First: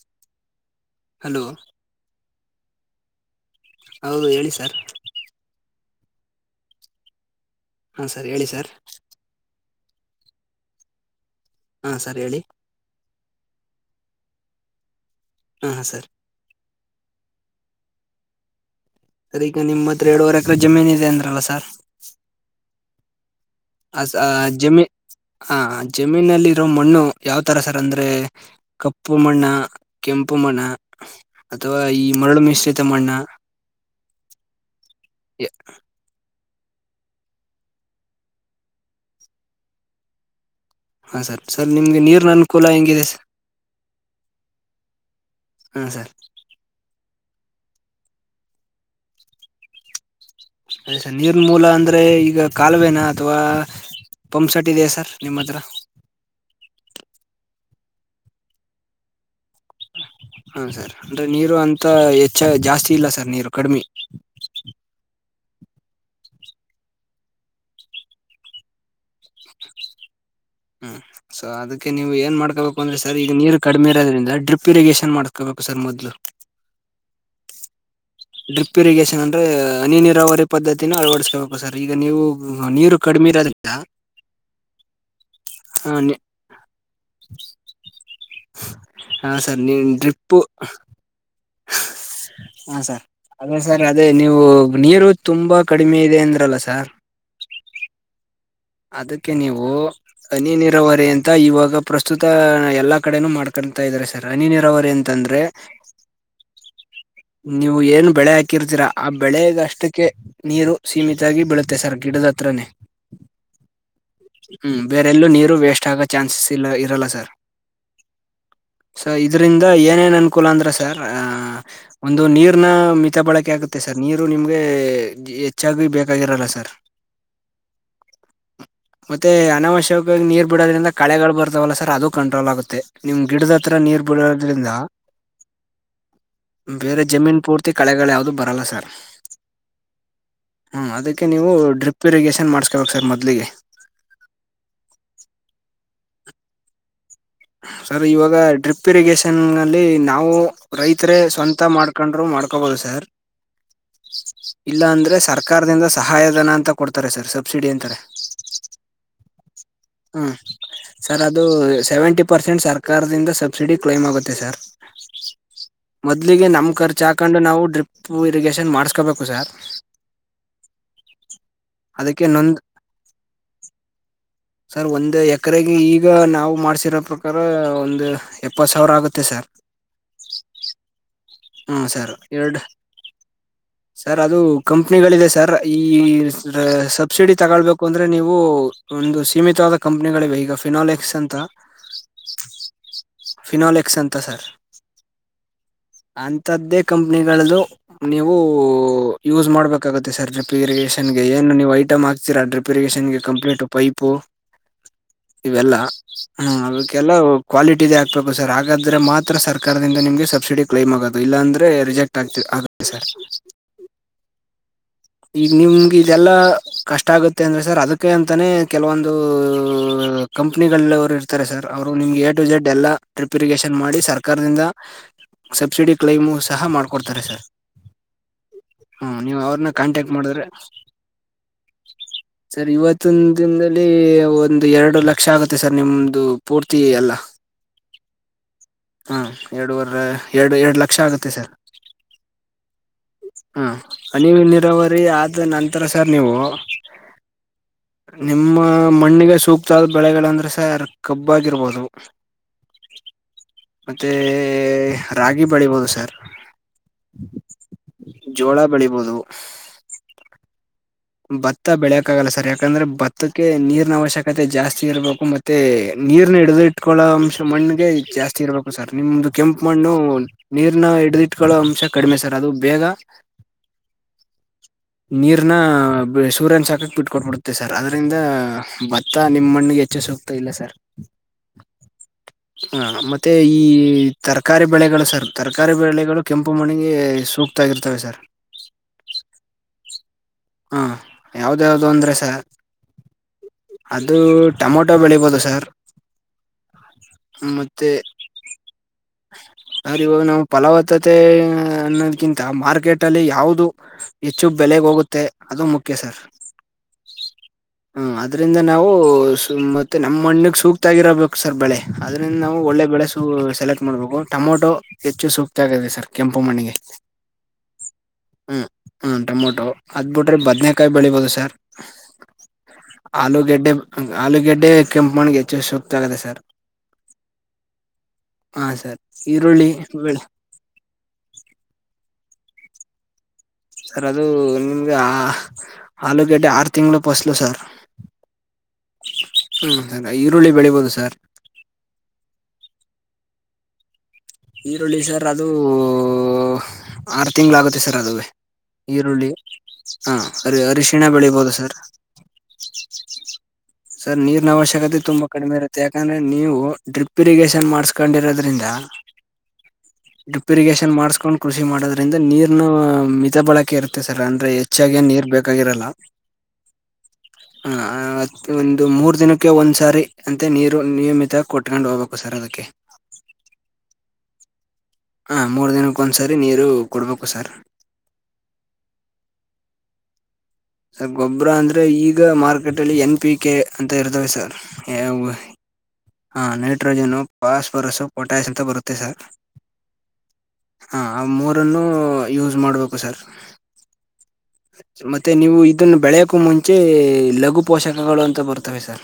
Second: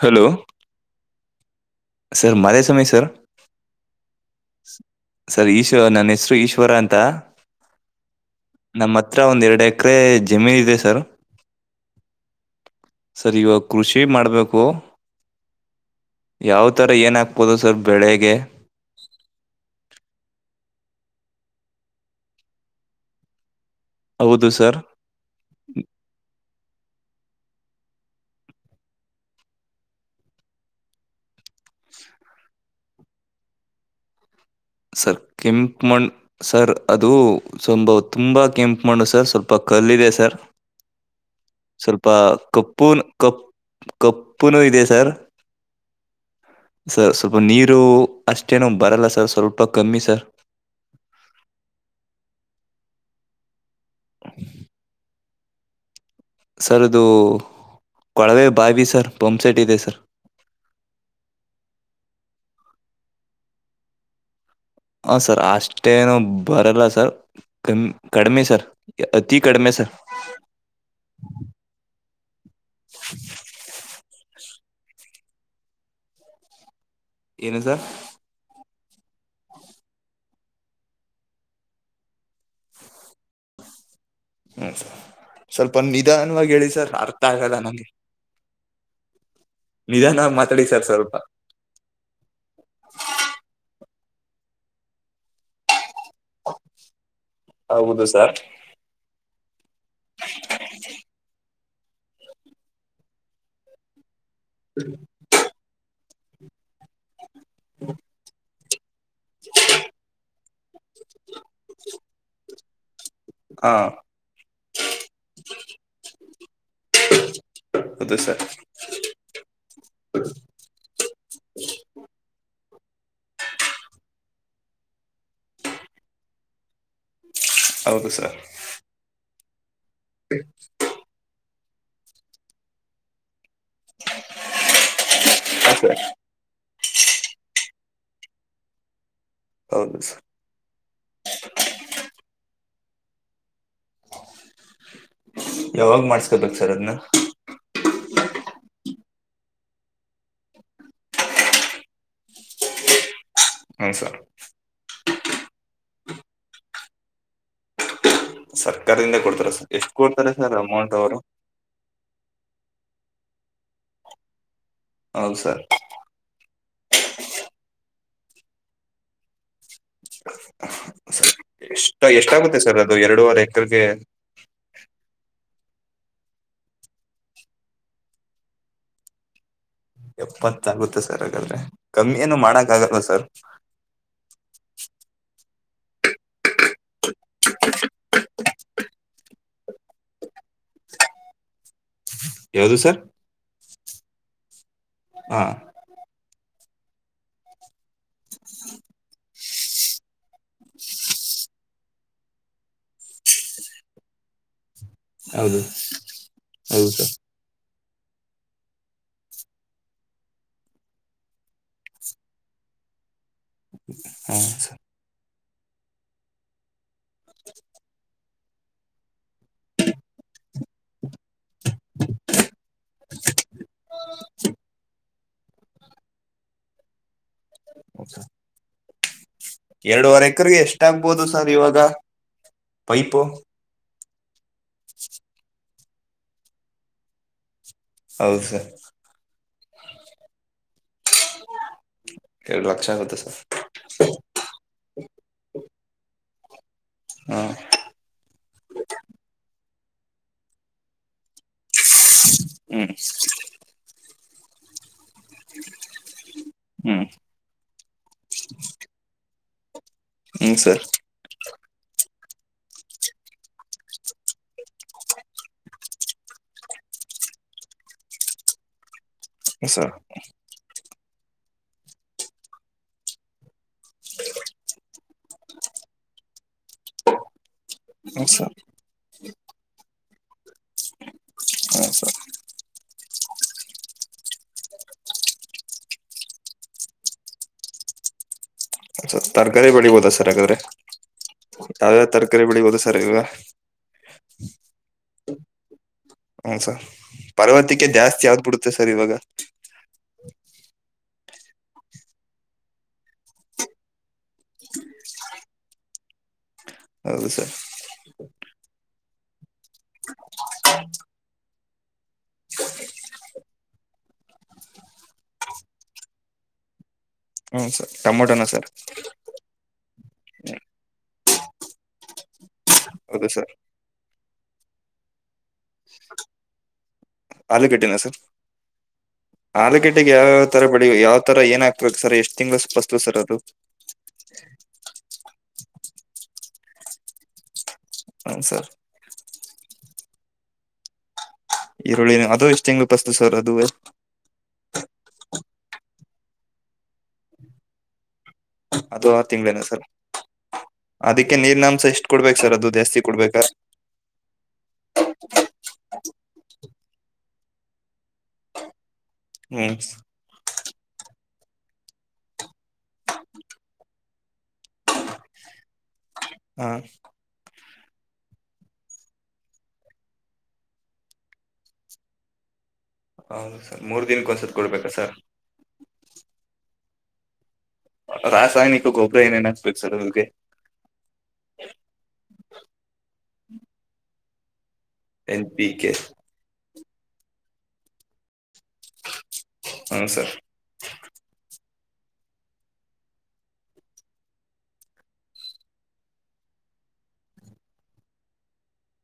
Hello hello sir ಮಾದೇ ಸಮಯ sir ಹೌದು ಹೇಳಿ ಸರ್ ಸರ್ ಈಶು ನನ್ನ ಹೆಸರು ಈಶ್ವರ ಅಂತ ಹಾ ಸರ್ ಹೇಳಿ ಸರ್ ನಮ್ಮ ಒಂದ್ ಎರಡ ಎಕರೆ ಜಮೀನ್ ಇದೆ ಸರ್ ಹಾ ಸರ್ ಹೇಳಿ ಸರ್ ಇವಾಗ ಕೃಷಿ ಮಾಡಬೇಕು. ಹಾ ಸರ್ ಯಾವ ಥರ ಏನಾಗಕ್ಬೋದು ಸರ್ ಬೆಳೆಗೆ ಸರ್ ಈಗ ನಿಮ್ಮ ಹತ್ತತ್ರ ಎರಡೂವರೆ ಎಕರೆ ಜಮೀನ್ ಇದೆ ಅಂದ್ರಲ್ಲ ಸರ್ ಆ ಸರ್ ಜಮೀ ಆ ಜಮೀನಲ್ಲಿ ಇರೋ ಮಣ್ಣು ಯಾವ ತರ ಸರ್ ಅಂದ್ರೆ ಕಪ್ಪು ಮಣ್ಣಾ ಕೆಂಪು ಮಣ್ಣಾ ಅಥವಾ ಈ ಮರಳು ಮಿಶ್ರಿತ ಮಣ್ಣಾ ಸರ್ ಕೆಂಪ್ ಮಣ್ಣ ಸರ್ ಅದು ಸ್ವಂಬ ತುಂಬ ಕೆಂಪು ಮಾಡು ಸರ್ ಸ್ವಲ್ಪ ಕಲ್ಲಿದೆ ಸರ್ ಹಾ ಸರ್ ಸರ್ [inaudible] ನಿಮ್ಗೆ ಸ್ವಲ್ಪ ನೀರಿನ ಅನುಕೂಲ ಕಪ್ಪುಲ ಹೆಂಗಿದೆ ಸರ್ ಕಪ್ ಕಪ್ಪುನು ಇದೆ ಸರ್ ಹಾ ಸರ್ ಸರ್ ಸ್ವಲ್ಪ ನೀರು ಅಷ್ಟೇನು ಬರಲ್ಲ ಸರ್ ಸ್ವಲ್ಪ ಕಮ್ಮಿ ಸರ್ ನಿರ್ಮೂಲಅಂದ್ರೆ ಈಗ ಕಾಲುವೆನಾ ಅಥವಾ ಪಂಪ್ ಸೆಟ್ ಇದೆಯಾ ಸರ್ ನಿಮ್ಮ ಹತ್ರ ಸರ್ ಅದು ಕೊಳವೆ ಬಾವಿ ಸರ್ ಪಂಪ್ಸೆಟ್ ಇದೆ ಸರ್ ಹಾ ಸರ್ ಅಂದರೆ ನೀರು ಅಂತ ಹೆಚ್ಚ ಜಾಸ್ತಿ ಇಲ್ಲ ಸರ್ ನೀರು ಕಡಿಮೆ. ಹಾ ಸರ್ ಅಷ್ಟೇನು ಬರಲ್ಲ ಸರ್ ಕಮ್ಮಿ ಕಡಿಮೆ ಸರ್ ಅತಿ ಕಡಿಮೆ ಸರ್. ಹ್ಮ್ ಸೊ ಅದಕ್ಕೆ ನೀವು ಏನ್ ಮಾಡ್ಕೋಬೇಕು ಅಂದ್ರೆ ಸರ್ ಈಗ ನೀರು ಕಡಿಮೆ ಇರೋದ್ರಿಂದ ಡ್ರಿಪ್. ಇರಿಗೇಷನ್ ಮಾಡ್ಕೋಬೇಕು ಸರ್ ಮೊದ್ಲು. ಏನು ಸರ್. ಡ್ರಿಪ್ ಇರಿಗೇಷನ್ ಅಂದ್ರೆ ಹನಿ ನೀರಾವರಿ ಪದ್ದತಿನ ಅಳವಡಿಸಬೇಕು ಸರ್ ಈಗ ನೀವು ನೀರು ಕಡಿಮೆ ಇರಾದ್ರ ಹ್ಮ್ ಸರ್ ಸ್ವಲ್ಪ ನಿಧಾನವಾಗಿ ಹೇಳಿ ಸರ್ ಅರ್ಥ ಆಗಲ್ಲ ನಂಗೆ. ಹ ಸರ್ ನೀ [inaudible] ನಿಧಾನವಾಗಿ ಡ್ರಿಪ್ ಮಾತಾಡಿ ಸರ್ ಸ್ವಲ್ಪ. [inaudible] ಹಾ ಸರ್ ಅದೇ ಸರ್ ಅದೇ ನೀವು ನೀರು ತುಂಬಾ ಕಡಿಮೆ ಇದೆ ಅಂದ್ರಲ್ಲ ಸರ್. ಹೌದು ಸರ್ ಅದಕ್ಕೆ ನೀವು. ಹನಿ ನೀರಾವರಿ ಅಂತ ಇವಾಗ ಪ್ರಸ್ತುತ ಎಲ್ಲಾ ಕಡೆನೂ ಮಾಡ್ಕತಾ ಇದಾರೆ ಹನಿನೀರಾವರಿ ಅಂತ ಅಂದ್ರೆ ನೀವು ಏನ್ ಬೆಳೆ ಹಾಕಿರ್ತೀರಾ ಆ ಬೆಳೆಗ ಅಷ್ಟಕ್ಕೆ. [inaudible] ನೀರು ಸೀಮಿತಾಗಿ ಬೀಳುತ್ತೆ ಸರ್ ಗಿಡದ ಹತ್ರನೇ, [inaudible] ಆ [inaudible] ಹೂ ಬೇರೆಲ್ಲೂ ನೀರು ವೇಸ್ಟ್ ಆಗೋ ಚಾನ್ಸಸ್ ಇಲ್ಲ ಇರಲ್ಲ ಸರ್ [inaudible] ಹೌದು ಸರ್ ಸರ್ ಇದರಿಂದ ಏನೇನ್ ಅನುಕೂಲ ಅಂದ್ರೆ ಸರ್ ಅ [inaudible] ಒಂದು ನೀರ್ನ ಮಿತ ಬಳಕೆ ಆಗುತ್ತೆ ಸರ್ ನೀರು ನಿಮಗೆ. [inaudible] ಹೆಚ್ಚಾಗಿ ಬೇಕಾಗಿರೋಲ್ಲ ಸರ್. [inaudible] ಹೌದು ಸರ್. [inaudible] ಮತ್ತೆ ಅನವಶ್ಯಕವಾಗಿ ನೀರ್ ಬಿಡೋದ್ರಿಂದ [inaudible] ಕಳೆಗಳು ಬರ್ತಾವಲ್ಲ ಸರ್ ಅದು ಕಂಟ್ರೋಲ್ ಆಗುತ್ತೆ ನಿಮ್ಮ ಗಿಡದ ಹತ್ರ ನೀರ್ ಬಿಡೋದ್ರಿಂದ [inaudible] [inaudible] ಬೇರೆ ಜಮೀನ್ ಪೂರ್ತಿ ಕಳೆಗಳು ಯಾವದು ಬರಲ್ಲ ಸರ್. [inaudible] ಹೌದು ಸರ್ [inaudible] ಹೂ ಅದಕ್ಕೆ ನೀವು ಡ್ರಿಪ್ ಇರಿಗೇಷನ್ ಮಾಡಸ್ಕೊಬೇಕು ಸರ್ ಮೊದಲಿಗೆ [inaudible] ಯಾವಾಗ ಮಾಡಸಕೊಬೇಕು ಸರ್ ಅದನ್ನ [inaudible] ಸರ್ ಇವಾಗ ಡ್ರಿಪ್ ಇರಿಗೇಷನ್ ನಲ್ಲಿ ನಾವು ರೈತರೇ ಸ್ವಂತ ಮಾಡ್ಕೊಂಡ್ರು ಮಾಡ್ಕೋಬಹದು ಸರ್ [inaudible] [inaudible] ಹೂ ಸರ್ [inaudible] ಇಲ್ಲ ಅಂದ್ರೆ ಸರ್ಕಾರದಿಂದ ಸಹಾಯ ಧನ ಅಂತ ಕೊಡ್ತಾರೆ ಸರ್ ಸಬ್ಸಿಡಿ ಅಂತಾರೆ. [inaudible] ಸರ್ಕಾರದಿಂದ ಕೊಡ್ತಾರ ಸರ್ ಎಷ್ಟು ಕೊಡ್ತಾರೆ ಸರ್ ಅಮೌಂಟ್ ಅವರು? [inaudible] ದು ಸೆವೆಂಟಿ ಪರ್ಸೆಂಟ್ ಸರ್ಕಾರದಿಂದ ಸಬ್ಸಿಡಿ ಕ್ಲೈಮ್ ಆಗುತ್ತೆ ಸರ್. ಹೌದು ಸರ್ [inaudible] ಮೊದ್ಲಿಗೆ ನಮ್ಮ ಖರ್ಚು ಹಾಕೊಂಡು ನಾವು ಡ್ರಿಪ್ಪು ಇರಿಗೇಷನ್ ಮಾಡಸ್ಬೇಕು ಸರ್. [inaudible] ಎಷ್ಟ ಅದಕ್ಕೆ ನೊಂದ್ ಎಷ್ಟಾಗುತ್ತೆ ಸರ್ ಅದು ಎರಡುವರೆ ಎಕರೆಗೆ? [inaudible] ಸರ್ ಒಂದು ಎಕರೆಗೆ ಈಗ ನಾವು ಮಾಡ್ಸಿರೋ ಪ್ರಕಾರ ಒಂದು ಎಪ್ಪತ್ತು ಸಾವಿರ ಆಗುತ್ತೆ ಸರ್. [inaudible] ಎಪ್ಪತ್ತ ಆಗುತ್ತೆ ಸರ್ ಹಾಗಾದ್ರೆ ಹ್ಮ್ ಸರ್ ಕಮ್ಮಿ ಏನು ಎರಡ್ ಮಾಡಕ್ ಆಗಲ್ಲ ಸರ್. [inaudible] ಸರ್ ಅದು ಕಂಪ್ನಿಗಳಿದೆ ಸರ್ ಈ ಸಬ್ಸಿಡಿ ತೊಗೊಳಬೇಕ ಅಂದ್ರೆ ನೀವು [inaudible] ಒಂದು ಸೀಮಿತವಾದ ಕಂಪ್ನಿಗಳಿವೆ ಈಗ ಫಿನಾಲೆಕ್ಸ್ ಅಂತ. [inaudible] ಯಾವದು ಸರ್? [inaudible] ಫಿನಾಲ್ ಎಕ್ಸ್ ಅಂತ ಸರ್. [inaudible] ಹಾ [inaudible] ಅಂತದ್ದೇ ಕಂಪನಿಗಳದು ನೀವು ಯೂಸ್ ಮಾಡ್ಬೇಕು. [inaudible] ಬುಕ್ ಆಗುತ್ತೆ ಸರ್ ಗ್ರಿಪ್ ಇರಿಗೇನ್ ಗೆ ಏನು ನೀವು ಐಟಮ್ ಹಾತೀರಾ ಗ್ರಿಪ್ ಇರಿಗೇನ್ ಗೆ ಕಂಪ್ಲೀಟ್ ಪೈಪೂ [inaudible] [inaudible] ಇವೆಲ್ಲ ಹ ಹೌದು ಸರ್ ಅದಕ್ಕೆಲ್ಲ ಅವ [inaudible] ಕ್ವಾಲಿಟಿದೇ ಆಗ್ಬೇಕು ಸರ್ ಹಾಗಾದ್ರೆ ಮಾತ್ರ ಸರ್ಕಾರದಿಂದ ನಿಮ್ಗೆ ಸಬ್ಸಿಡಿ [inaudible] ಕ್ಲೈಮ್ ಆಗೋದು ಇಲ್ಲಾಂದರೆ ರಿಜೆಕ್ಟ್ ಆಗತ ಆಗುತ್ತೆ ಸರ್. [inaudible] ಹಾ ಸರ್. [inaudible] ಈಗ ನಿಮ್ಗೆ ಇದೆಲ್ಲಾ ಕಷ್ಟ ಆಗುತ್ತೆ ಅಂದ್ರೆ ಸರ್ ಅದಕ್ಕೆ ಅಂ [inaudible] ಅಂತಾನೇ ಕೆಲವೊಂದು [inaudible] ಕಂಪ್ನಿಗಲ್ಲ ಅವ್ರು ಇರ್ತಾರೆ ಸರ್ ಅವರು ನಿಮ್ಗೆ ಎ ಟು ಜೆಡ್ ಎಲ್ಲ ಟ್ರಿಪಿಗೇಶನ್ ಮಾಡಿ ಸರ್ಕಾರದಿಂದ [inaudible] ಸಬ್ಸಿಡಿ ಕ್ಲೈಮು ಸಹ ಮಾಡ್ಕೊಡ್ತಾರೆ ಸರ್. [inaudible] ಹೂ ಸರ್. [inaudible] ಹಾ ನೀವ ಅವ್ರನ್ನ ಕಾಂಟ್ಯಾಕ್ಟ್ ಎರಡೂವರೆ ಮಾಡಿದ್ರೆ ಎಕರೆಗೆ ಎಷ್ಟಾಗಗ್ಬೋದು ಸರ್ ಇವಾಗ ಸರ್ ಇವತ್ತ ಪೈಪು ದಿಂದ ದಿಂದ [inaudible] ಅಲ್ಲಿ ಒಂದು ಎರಡು ಲಕ್ಷ ಆಗುತ್ತೆ ಸರ್ ನಿಮ್ದು ಪೂರ್ತಿ ಎಲ್ಲಾ? [inaudible] ಹೌದ ಸರ್. [inaudible] ಹಾ ಎರಡುವರೆ ಎರಡು ಎರಡು ಲಕ್ಷ ಆಗುತ್ತೆ ಸರ್. ಎರಡು ಲಕ್ಷ ಆಗುತ್ತೆ ಸರ್ ಹಾ [unintelligible] ಫೆಬ್ರವರಿ ಆದ ನಂತರ ಸರ್ ನೀವು. ಹಾ ನಿಮ್ಮ ಮಣ್ಣಿಗೆ ಸೂಕ್ತ ಆದ ಬೆಳೆಗಳಂದ್ರೆ ಸರ್ ಕಬ್ಬ್ ಆಗಿರ್ಬೋದು. ಹ್ಮ್ ಮತ್ತೆ ರಾಗಿ ಬೆಳಿಬೋದು ಸರ್. ಹ್ಮ ಜೋಳ ಬೆಳಿಬೋದು. ಹ್ಮ್ ಸರ್ ಭತ್ತ ಬೆಳೆಯಕ ಆಗಲ್ಲ ಸರ್ ಯಾಕಂದ್ರೆ ಭತ್ತಕ್ಕೆ ನೀರ್ನ ಅವಶ್ಯಕತೆ ಜಾಸ್ತಿ ಇರ್ಬೇಕು ಮತ್ [unintelligible] ತ್ತೆ ನೀರ್ನ ಹಿಡ್ದು ಇಟ್ಕಳೋ ಅಂಶ ಮಣ್ಣಗೆ ಜಾಸ್ತಿ ಇರಬೇಕು. ಹ ಸರ್ ನಿಮ್ದು ಕೆಂಪು ಮಣ್ಣು ಸರ್ ನೀರ್ನ ಹಿಡ್ದಿಟ್ಕೊಳ್ಳೋ ಅಂಶ ಕಡಿಮೆ ಸರ್ ಅದು ಬೇಗ. ನೀರ್ನ ಸೂರ್ಯನ ಶಾಕಕ್ ಬಿಟ್ಕೋಟ್ ಬಿಡುತ್ತೆ ಸರ್ ಅದರಿಂದ ಹ್ಮ್ ಸರ್ ಬ [unintelligible] ತ್ತಾ ನಿಮ್ ಮಣ್ಣಿಗೆ ಹೆಚ್ಚು ಸುಕ್ತ ಇಲ್ಲ ಸರ್. ಹ ಸರ್ ಹ ಮತ್ತೆ ಈ ತರಕಾರಿ ಬೆಳೆಗಳು ಸರ್ ತರಕಾರಿ ಬೆಳೆಗಳು ಕೆಂಪು ಮಣ್ಣಿಗೆ ಸೂಕ್ [unintelligible] ಗ್ ಇರ್ತವೆ ಸರ್. ಸ ತರಕಾರಿ ಬೆಳಿಬೋದ ಸರ್ ಹಾಗಾದ್ರೆ ಹ ಯಾವ್ದ್ಯಾವ್ದು ಯಾವ್ಯಾವ ಅಂದ್ರೆ ಸರ್ ತರಕಾರಿ ಬೆಳಿಬೋದು ಸರ್ ಈವಾಗ. ಅದು ಟೊಮೊಟೊ ಬೆಳಿಬೋದು ಸರ್. ಹಾ ಸರ್ ಫಲವತ್ತಿಕೆ ಜಾಸ್ತಿ ಯಾವ್ದ್ ಬಿಡುತ್ತೆ ಸರ್ ಇವಾಗ. ಸರ್ ಇವಾಗ ನಾವ್ ಫಲವತ್ತತೆ ಅನ್ನೋದ್ಕಿಂತ ಮಾರ್ಕೆಟ್ ಅಲ್ಲಿ ಯಾವ್ದು. ಹೆಚ್ಚು ಬೆಲೆಗ್ ಹೋಗುತ್ತೆ ಅದು ಮುಖ್ಯ ಸರ್. ಹೌದು ಸರ್ ಹ್ಮ ಅದ್ರಿಂದ ನಾವು ಸುಮ್ ಮತ್ತೆ ನಮ್ಮ್ ಮಣ್ಣಿಗೆ ಸೂಕ್ತ ಆಗರಬೇಕು ಸರ್ ಬೆಳೆ ಆದ್ರಿಂದ ನಾವು ಒಳ್ಳೆ ಬೆಳೆ ಸ್ ಅದು ಸೆಲೆಕ್ಟ್ ಮಾಡ್ಬೇಕು ಟೊಮೊಟೊ ಹೆಚ್ಚು ಸೂಕ್ತ ಆಗದೆ ಸರ್ ಕೆಂಪು ಮಣ್ಣಿಗೆ. ಹ್ಮ್ ಸರ್ ಟೊಮೊಟೊನಾ ಹ್ಮ್ ಸರ್ ಹ್ಮ್ ಟೊಮೊಟೊ. ಅದ್ ಬಿಟ್ರೆ ಬದ್ನೇಕಾಯಿ ಬೆಳಿಬೋದು ಸರ್ ಹೌದು ಸರ್ ಆಲೂಗೆಡ್ಡೆ. ಹಂಗ್ ಆಲೂಗೆಡ್ಡೆ ಕೆಂಪು ಮಣ್ಣಿಗೆ ಹೆಚ್ಚು ಸೂಕ್ತ ಆಗದೆ ಸರ್. ಆಲೂಗೆಡ್ಡೆನ ಸರ್ ಹಾ ಸರ್ ಈರುಳ್ಳಿ ಆಲೂಗೆಡ್ಡೆಗೆ ಬೆಳೆ ಯಾವತ್ [unintelligible] ತರ ಬೆಳಿ ಯಾವ್ ತರ ಏನ್ ಹಾಕ್ಬೇಕ್ ಸರ್ ಎಷ್ಟ್ ತಿಂಗಳು ಪಸ್ಲು ಸರ್ ಅದು. ಸರ್ ಅದು ನಿಮ್ಗೆ ಆ ಆಲೂಗೆಡ್ಡೆ ಆರು ತಿಂಗ್ಳು ಪಸ್ಲು ಸರ್. ಹ್ಮ್ ಸರ್ ಹ್ಮ್ ಈರುಳ್ಳಿ ಬೆಳಿಬೋದು ಸರ್. ಈರುಳ್ಳಿ ಅದು ಇಷ್ಟು ತಿಂಗಳು ಪಸ್ಲು ಸರ್ ಅದುವೇ. ಈರುಳ್ಳಿ ಸರ್ ಅದು ಆರು ತಿಂಗಳಾಗುತ್ತೆ ಸರ್ ಅದುವೆ. ಅದು ಆರು ಈರುಳ್ಳಿ ತಿಂಗಳೇನಾ ಸರ್ ಹಾ ಅರಿ ಅರಿಶಿಣ ಅದಕ್ಕೆ ಬೆಳಿಬೋದು ಸರ್. ನೀರಿನಾಂಶ ಎಷ್ಟು ಕೊಡ್ಬೇಕು ಸರ್ ಅದು ಜಾಸ್ತಿ ಕೊಡ್ಬೇಕ. ಸರ್ ನೀರ್ನ ಅವಶ್ಯಕತೆ ತುಂಬಾ ಕಡಿಮೆ ಇರುತ್ತೆ ಯಾಕಂದ್ರೆ ನೀವು ಡ್ರಿಪ್ ಇರಿಗೇಷನ್ ಮಾಡಸ್ಕೊಂಡಿರೋದ್ರಿಂದ. ಹ್ಮ್ ಡಿಪ್ ಇರಿಗೇಷನ್ ಮಾಡ್ಸ್ಕೊಂಡು ಕೃಷಿ ಮಾಡೋದ್ರಿಂದ ನೀರ್ನು ಮಿತ ಬಳಕೆ ಇರುತ್ತೆ ಸರ್ ಅಂದ್ರೆ. ಹೆಚ್ಚಾಗೇನ್ ನೀರ್ ಬೇಕಾಗಿರಲ್ಲ. ಹಾ ಹಾ ಒಂದು ಮೂರ್ ದಿನಕ್ಕೆ ಒಂದ್ ಸಾರಿ ಅಂತ ನೀರು ನಿಯಮಿತ ಕೊಟ್ಕೊಂಡ್ ಹೋಗ್ಬೇಕು ಸರ್ ಅದಕ್ಕೆ. ಹೌದ ಸರ್ ಮೂರು ದಿನಕ್ಕ್ ಒಂದ್ಸತ ಕೊಡ್ಬೇಕಾ ಸರ್. ಹಾಂ ಮೂರು ದಿನಕ್ಕ್ ಒಂದ್ಸರಿ ನೀರು ಕೊಡ್ಬೇಕು ಸರ್. ರಾಸಾಯನಿಕ ಗೊಬ್ಬರ ಏನೇನ್ ಹಾಕ್ಬೇಕು ಸರ್ ಅವಕ್ಕೆ. ಸರ್ ಗೊಬ್ಬರ ಅಂದ್ರೆ ಈಗ ಮಾರ್ಕೆಟಲ್ಲಿ ಎನ್ ಪಿ ಕೆ ಅಂತ ಇರ್ತವೆ ಸರ್. ಎನ್ ಪಿ ಕೆ ಹಾಂ ನೈಟ್ರೋಜನು ಫಾಸ್ಫರಸು ಪೊಟ್ಯಾಷ್ ಅಂತ ಬರುತ್ತೆ ಸರ್. ಹಾ ಸರ್. ಹಾಂ ಆ ಮೂರನ್ನೂ ಯೂಸ್ ಮಾಡ್ಬೇಕು ಸರ್. ಮತ್ತೆ ನೀವು ಇದನ್ನ ಬೆಳೆಯಕ್ಕೂ ಮುಂಚೆ ಲಘು ಪೋಷಕಗಳು ಅಂತ ಬರ್ತವೆ ಸರ್.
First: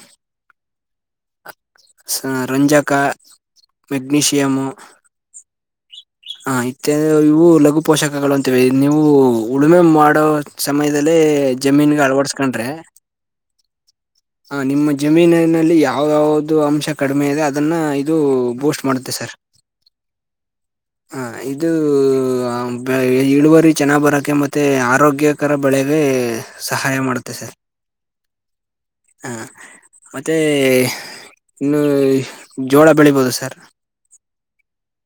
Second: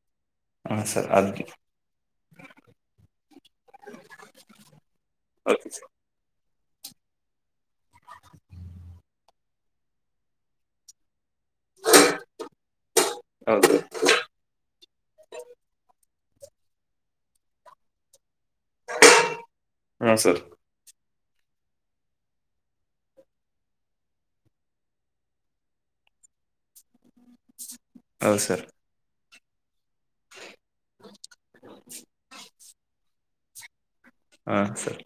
ಹಾ ಸರ್ ಅದಕ್ ಸ ರಂಜಕಾ ಮೆಗ್ನೀಷಿಯಮ್ಮು. ಓಕೆ ಸರ್ ಹ ಇತ್ಯಾದಿ ಇವು ಲಘು ಪೋಷಕಗಳು ಅಂತಿವೆ ನೀವು ಉಳುಮೆ ಮಾಡೋ ಸಮಯದಲ್ಲಿ ಜಮೀನ್ಗೆ ಅಳವಡ್ಸ್ಕೊಂಡ್ರೆ. ಹೌದು ಹ ನಿಮ್ಮ ಜಮೀನಿನಲ್ಲಿ ಯಾವಾವ್ದು ಅಂಶ ಕಡಿಮೆ ಇದೆ ಅದನ್ನ ಇದು ಬೂಸ್ಟ್ ಮಾಡುತ್ತೆ ಸರ್. ಹ್ಞೂ ಸರ್ ಹ ಇದೂ ಇಳುವರಿ ಚೆನ್ನಾಗ್ ಬರೋಕೆ ಮತ್ತೆ ಆರೋಗ್ಯ ಕರ ಬೆಳೆಗೆ ಸಹಾಯ ಮಾಡುತ್ತೆ ಸರ್. ಹೌದು ಸರ್. ಹಾ ಮತ್ತೆ ಇನ್ನು ಜೋಳ ಬೆಳಿಬೋದು ಸರ್. ಹಾಂ ಸರ್.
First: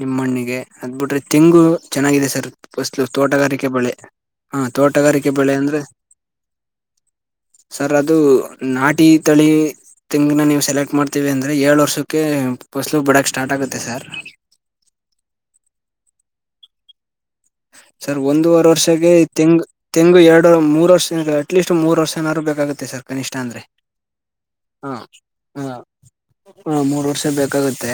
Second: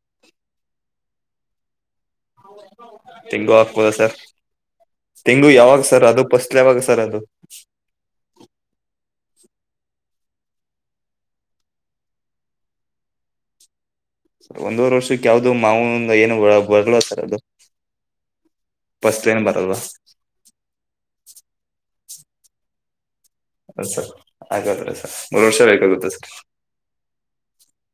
ನಿಮ್ಮಣ್ಣಿಗೆ ಅದ್ಬಿಟ್ರೆ ತೆಂಗು ಚೆನ್ನಾಗಿದೆ ಸರ್ ಫಸ್ಲು ತೆಂಗು ತೋಟಗಾರಿಕೆ ಬೆಳೆ. ಹಾಕ್ಬೋದಾ ಸರ್ ಹ ತೋಟಗಾರಿಕೆ ತೆಂಗು ಬೆಳೆ ಯಾವಾಗ ಅಂದ್ರೆ ಸರ್ ಅದು ಪಸ್ಲ್ ಯಾವಾಗ ಸರ್ ಅದು. ಸರ್ ಅದು ನಾಟಿ ತಳಿ ತೆಂಗ್ನ ನೀವು ಸೆಲೆಕ್ಟ್ ಮಾಡ್ತೀವಿ ಅಂದ್ರೆ ಏಳ್ ವರ್ಷಕ್ಕೆ ಫಸ್ಲು ಬಿಡಕ್ ಸ್ಟಾರ್ಟ್ ಆಗುತ್ತೆ ಸರ್. ಸರ್ ಒಂದೂವರ್ ವರ್ಷಕ್ ಯಾವ್ದು ಮಾವುಂದ್ ಏನು ಬರ್ಲ ಸರ್ ಅದು. ಸರ್ ಒಂದೂವರೆ ವರ್ಷಗೆ ಫಸ್ಟ್ ಏನು ತೆಂಗು ಬರಲ್ವಾ ತೆಂಗು ಎರಡ್ ಡು ಮೂರ್ ವರ್ಷ ಅಟ್ ಲೀಸ್ಟ್ ಮೂರ್ ವರ್ಷನಾರು ಬೇಕಾಗುತ್ತೆ ಸರ್. ಕನಿಷ್ಟ ಅಂದ್ರೆ. ಹ ಸರ್ ಆದ್ರ ಸರ್ ಮೂರು ವರ್ಷಾಗುತ್ತ ಸರ್. ಹಾ ಮೂರ್ ವರ್ಷ ಬೇಕಾಗುತ್ತೆ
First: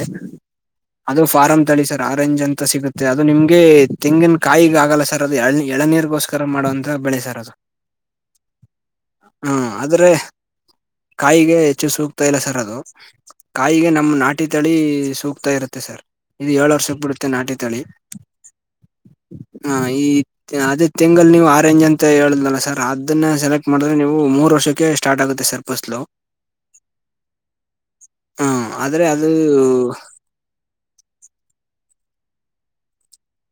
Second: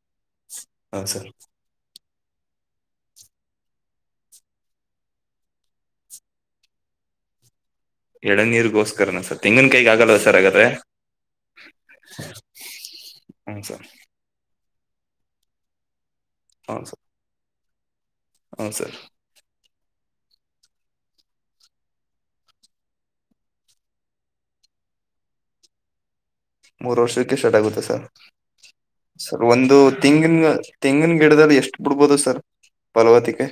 ಹೌದು ಅದು ಸರ್ ಫಾರಂ ತಳಿ ಸರ್ ಆರೆಂಜ್ ಅಂತ ಸಿಗುತ್ತೆ ಅದು ನಿಮ್ಗೆ ತೆಂಗಿನ ಕಾಯಿಗಾಗಲ್ಲ ಸರ್ ಅದು ಎಳನೀರ್ಗೋಸ್ಕರ ಮಾಡುವಂಥ ಬೆಳೆ ಸರ್ ಅದು. ಎಳನೀರಿಗೋಸ್ಕರನ ಸರ್ ಹ ತೆಂಗಿನಕಾಯ್ಗೆ ಆದ್ರೆ ಆಗಲ್ಲ ಸರ್ ಹಾಗಾದ್ರೆ. ಕಾಯಿಗೆ ಹೆಚ್ಚು ಸೂಕ್ತ ಇಲ್ಲ ಸರ್ ಅದು ಹ್ಞೂ ಸರ್ ಕಾಯಿಗೆ ನಮ್ಮ್ ನಾಟ್ ನಾಟಿ ತಳಿ ಸೂಕ್ತ ಇರುತ್ತೆ ಸರ್ ಇದು ಏಳು ವರ್ಷಕ್ ಬಿಡುತ್ತೆ ನಾಟಿ ತಳಿ. ಹೌನ್ ಸರ್. ಹಾ ಈ ಅದೇ ತಿಂಗಳ್ ನೀವು ಆರೆೇಂಜ್ ಅಂತ ಹೇಳುದನಲ್ಲ ಸರ್ ಅದನ್ನ ಸೆಲೆಕ್ಟ್ ಮಾಡಿದ್ರೆ ನೀವು ಮೂರು ವರ್ಷಕ್ಕೆ ಸ್ಟಾರ್ಟ್ ಆಗುತ್ತೆ ಸರ್. ಫಸ್ಲು. ಮೂರ್ ವರ್ಷಕ್ಕೆ ಸ್ಟಾರ್ಟ್ ಆಗುತ್ತಾ ಸರ್ ಹ ಆದ್ರೆ ಅದು ಸರ್ ಒಂದು ತೆಂಗನ ತೆಂಗಿನ್ ಗಿಡದಲ್ಲಿ ಎಷ್ಟು ಬಿಡ್ಬೋದು ಸರ್ ಪಲ್ವತಿಕೆ.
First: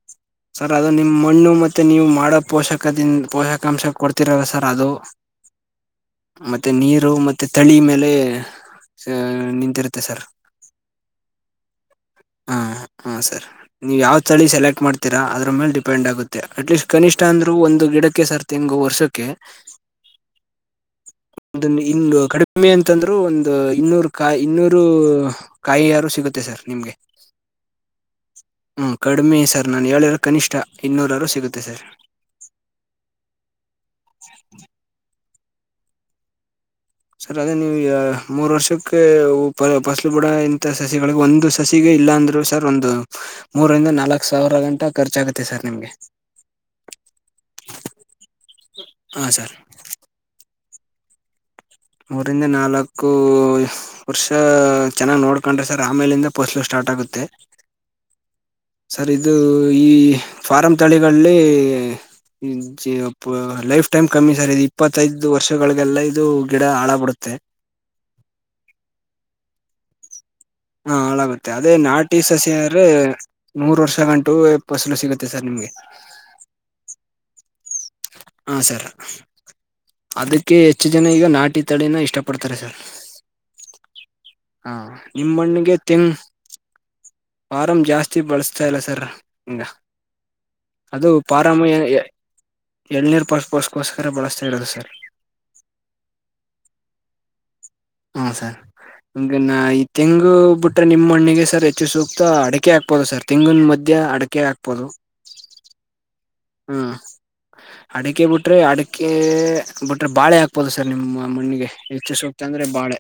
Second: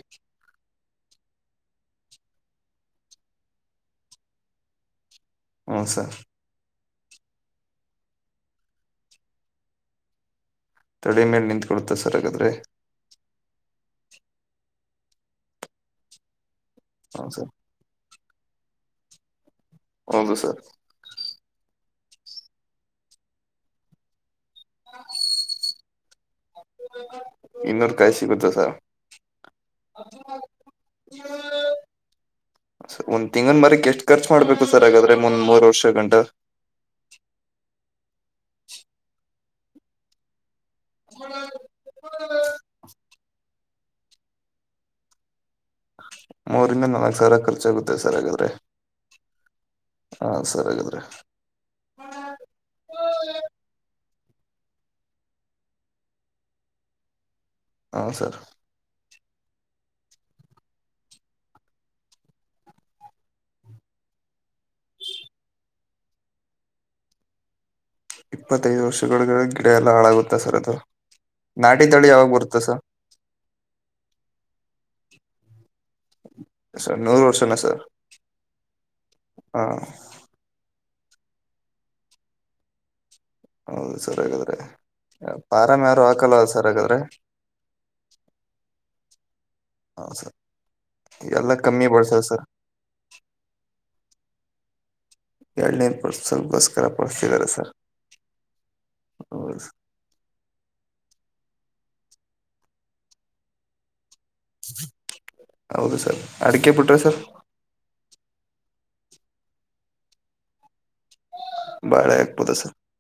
ಸರ್ ಅದು ನಿಮ್ ಮಣ್ಣು ಮತ್ತೆ ನೀವು ಮಾಡೋ ಪೋಷಕದಿಂದ್ ಪೋಷಕಾಂಶ ಕೊಡ್ತಿರಲ್ವ ಸರ್ ಅದು. [inaudible] ಹ್ಂ ಸರ್ ಮತ್ತೆ ನೀರು ಮತ್ತೆ ತಳಿ ಮೇಲೆ ನಿಂತಿರುತ್ತೆ ಸರ್. ತಳಿ ಮೇಲೆ ನಿಂತ್ಕೊಳ್ಳುತ್ತೆ ಸರ್ ಹಾಗಾದ್ರೆ. ಹ ಹಾ ಸರ್ ನೀವು ಯಾವ ತಳಿ ಸೆಲೆಕ್ಟ್ ಮಾಡ್ತೀರಾ ಅದ್ರ ಮೇಲೆ ಡಿಪೆಂಡ್ ಆಗುತ್ತೆ ಆಟ್ಲೀಸ್ಟ್. ಕನಿಷ್ಠ ಹ್ಮ್ ಸರ್ ಅಂದ್ರು ಒಂದು ಗಿಡಕ್ಕೆ ಸರ್ ತೆಂಗು ವರ್ಷಕ್ಕೆ ಹೌದು ಸರ್ ಅ ಹಂಗ ಕಡಿಮೆ ಅಂತಂದ್ರು ಒಂದು ಇನ್ನೂರು ಕಾಯಿ ಇನ್ನೂರು. ಕಾಯಿ ಆದ್ರು ಸಿಗುತ್ತೆ ಸರ್ ನಿಮ್ಗೆ ಇನ್ನೂರು ಕಾಯಿ ಸಿಗುತ್ತಾ ಸರ್ ಹ್ಮ ಕಡಿಮೆ ಸರ್. ನಾನು ಹೇಳಿರೊ ಕನಿಷ್ಠ ಇನ್ನೂರು ಅದ್ದ್ರೂ ಸಿಗುತ್ತೆ ಸರ್. ಒಂದ ತೆಂಗಿನಮರಕ್ ಎಷ್ಟು ಖರ್ಚ್ ಮಾಡ್ಬೇಕು ಸರ್ ಹಾಗಾದ್ರೆ ಮುಂದ್ ಮೂರ್ ವರ್ಷ ಗಂಟ. ಸರ್ ಅದೇ ನೀವು ಮೂರು ವರ್ಷಕ್ಕೆ ಫಸಲು ಬುಡ ಸಸಿಗಳಿಗೆ ಒಂದು ಸಸಿಗೆ ಇಲ್ಲ ಅಂದ್ರರು ಸರ್ ಒಂದು. ಮೂರಿಂದ ನಾಲ್ಕು ಸಾವಿರ ಗಂಟ ಖರ್ಚಾಗಗುತ್ತೆ ಸರ್ ನಿಮ್ಗೆ. ಮೂರಿಂದ ನಾಲ್ಕ್ ಸಾವಿರ ಖರ್ಚಾಗುತ್ತೆ ಸರ್ ಹಾಗಾದ್ರೆ. ಹಾ ಸರ್ ಹಾ ಸರಿ ಹಾಗಾದ್ರಿ. ಮೂರಿಂದ ನಾಲ್ಕೂ. ವರ್ಷಾ ಚೆನ್ನಾಗ್ ನೋಡ್ಕೊಂಡ್ರೆ ಸರ್ ಆಮೇಲಿಂದ ಪಾಲ್ಲೂ ಸ್ಟಾರ್ಟ್ ಆಗುತ್ತೆ. ಹಾ ಸರ್ ಸರ್ ಇದು ಈ ಫಾರಂ ತಳಿಗಳಲ್ಲಿ. ಲೈಫ್ ಟೈಮ್ ಕಮ್ಮಿ ಸರ್ ಇದು ಇಪ್ಪತ್ತದು ವರ್ಷಗಳಿಗೆಲ್ಲ ಇದು ಗಿಡ ಹಾಳಗ್ ಬಿಡುತ್ತೆ. ಇಪ್ಪತ್ತದು ವರ್ಷಗಳಿಗೆ ಗಿಡ ಎಲ್ಲ ಹಾಳಾಗುತ್ತಾ ಸರ್ ಅ. ಹಾ ಹಾಳಾಗುತ್ತೆ ಅದೇ ನಾಟಿ ಸಸಿ ಸರ್ ಅದ್ರೆ. ನೂರು ವರ್ಷ ಗಂಟು ಫಸಲು ಸಿಗುತ್ತೆ ಸರ್ ನಿಮ್ಗೆ. ಸರ್ ನೂರ್ ವರ್ಷನ ಸರ್. ಹಾ ಸರ್ ಹಾ ಅದಕ್ಕೆ ಹೆಚ್ಚು ಜನ ಈಗ ನಾಟಿ ತಳಿನ ಇಷ್ಟಪಡ್ತಾರೆ ಸರ್. ಹೌದು ಸರ್ ಹಾಗಾದ್ರೆ ಹಾ ನಿಮ್ಮಣ್ಣಿಗೆ ಫಾರಂ ಯಾರು ತೆಂಗ್ ಹಾಕಲ್ಲ ಸರ್ ಹಾಗಾದ್ರೆ. ಫಾರಂ ಜಾಸ್ತಿ ಬಳಸ್ತಾ ಇಲ್ಲ ಸರ್ ಹಂಗ. ಹೌ ಸರಿ ಅದು ಪಾರಮ್ ಎಳನೀರು ಪ ಪಸ್ಕೋಸ್ಕರ ಬಳಸ್ತಾ ಇರೋದು ಸರ್. ಏಳನೇರು ಪಾಲ್ಲೂ ಗೋಸ್ಕರ ಪಡ್ತಿದಿದ್ದಾರೆ ಸರ್. ಹು ಸರ್ ನಿಮಗೆ ಹೌದು ಸರ್. ತೆಂಗು ಬಿಟ್ರೆ ನಿಮ್ಮ್ ಮಣ್ಣಿಗೆ ಸರ್ ಹೆಚ್ಚು ಸೂಕ್ತ ಅಡಕೆ ಹಾಕ್ಬೋದು ಸರ್ ತೆಂಗಿನ ಮಧ್ಯೆ ಅಡ. ಅಡಿಗೆ ಹಾಕ್ಬೋದು ಹೌದು ಸರ್ ಅಡಿಕೆ ಹಾ ಬಿಟ್ರೆ ಸರ್ ಅಡಿಕೆ ಬಿಟ್ರೆ ಅಡಿಕೆ ಬಿಟ್ರೆ ಬಾಳೆ ಹಾಕ್ಬೋದು ಸರ್ ನಿಮ್ಮ ಮಣ್ಣಿಗೆ ಹೆಚ್ಚು ಸೂಕ್ತ ಅಂದ್ರೆ ಬಾಳೆ.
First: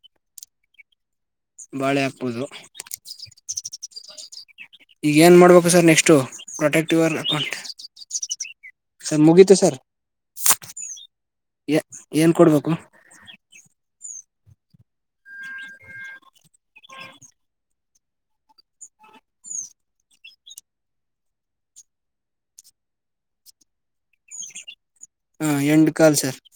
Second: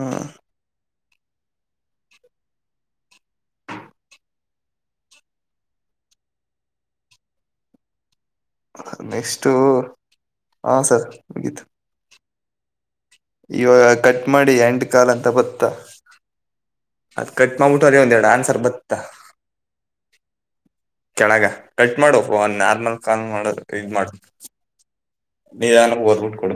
ಹಾ ಬಾಳೆ ಹಾಕಬಹುದು. ಈಗ ಏನ್ ಮಾಡ್ಬೇಕು ಸರ್ ನೆಕ್ಸ್ಟು ಪ್ರೊಟೆಕ್ಟಿವರ್ ಅಕೌಂಟ್. ಸರ್ ನೆಸ್ಟು ಮುಗೀತು ಸರ್ ಹಾ ಸರ್ ಮುಗಿತು. ಏನ್ ಕೊಡ್ಬೇಕು. ಇವಾಗ ಕಟ್ ಮಾಡಿ ಎಂಡ್ ಕಾಲ ಅಂತ ಬತ್ತಾ. ಅದ್ ಕಟ್ ಮಾಡಿಬಿಟ್ಟು ಒಂದೆರಡು ಆನ್ಸರ್ ಬತ್ತಾ. ಕೆಳಗ ಕಟ್ ಮಾಡು ನಾರ್ಮಲ್ ಕಾಲ್ ಮಾಡ ಇದ ಮಾಡುದು. ಹಾ ಎಂಡ ಕಾಲ್ ಸರ್. ಕೊಡು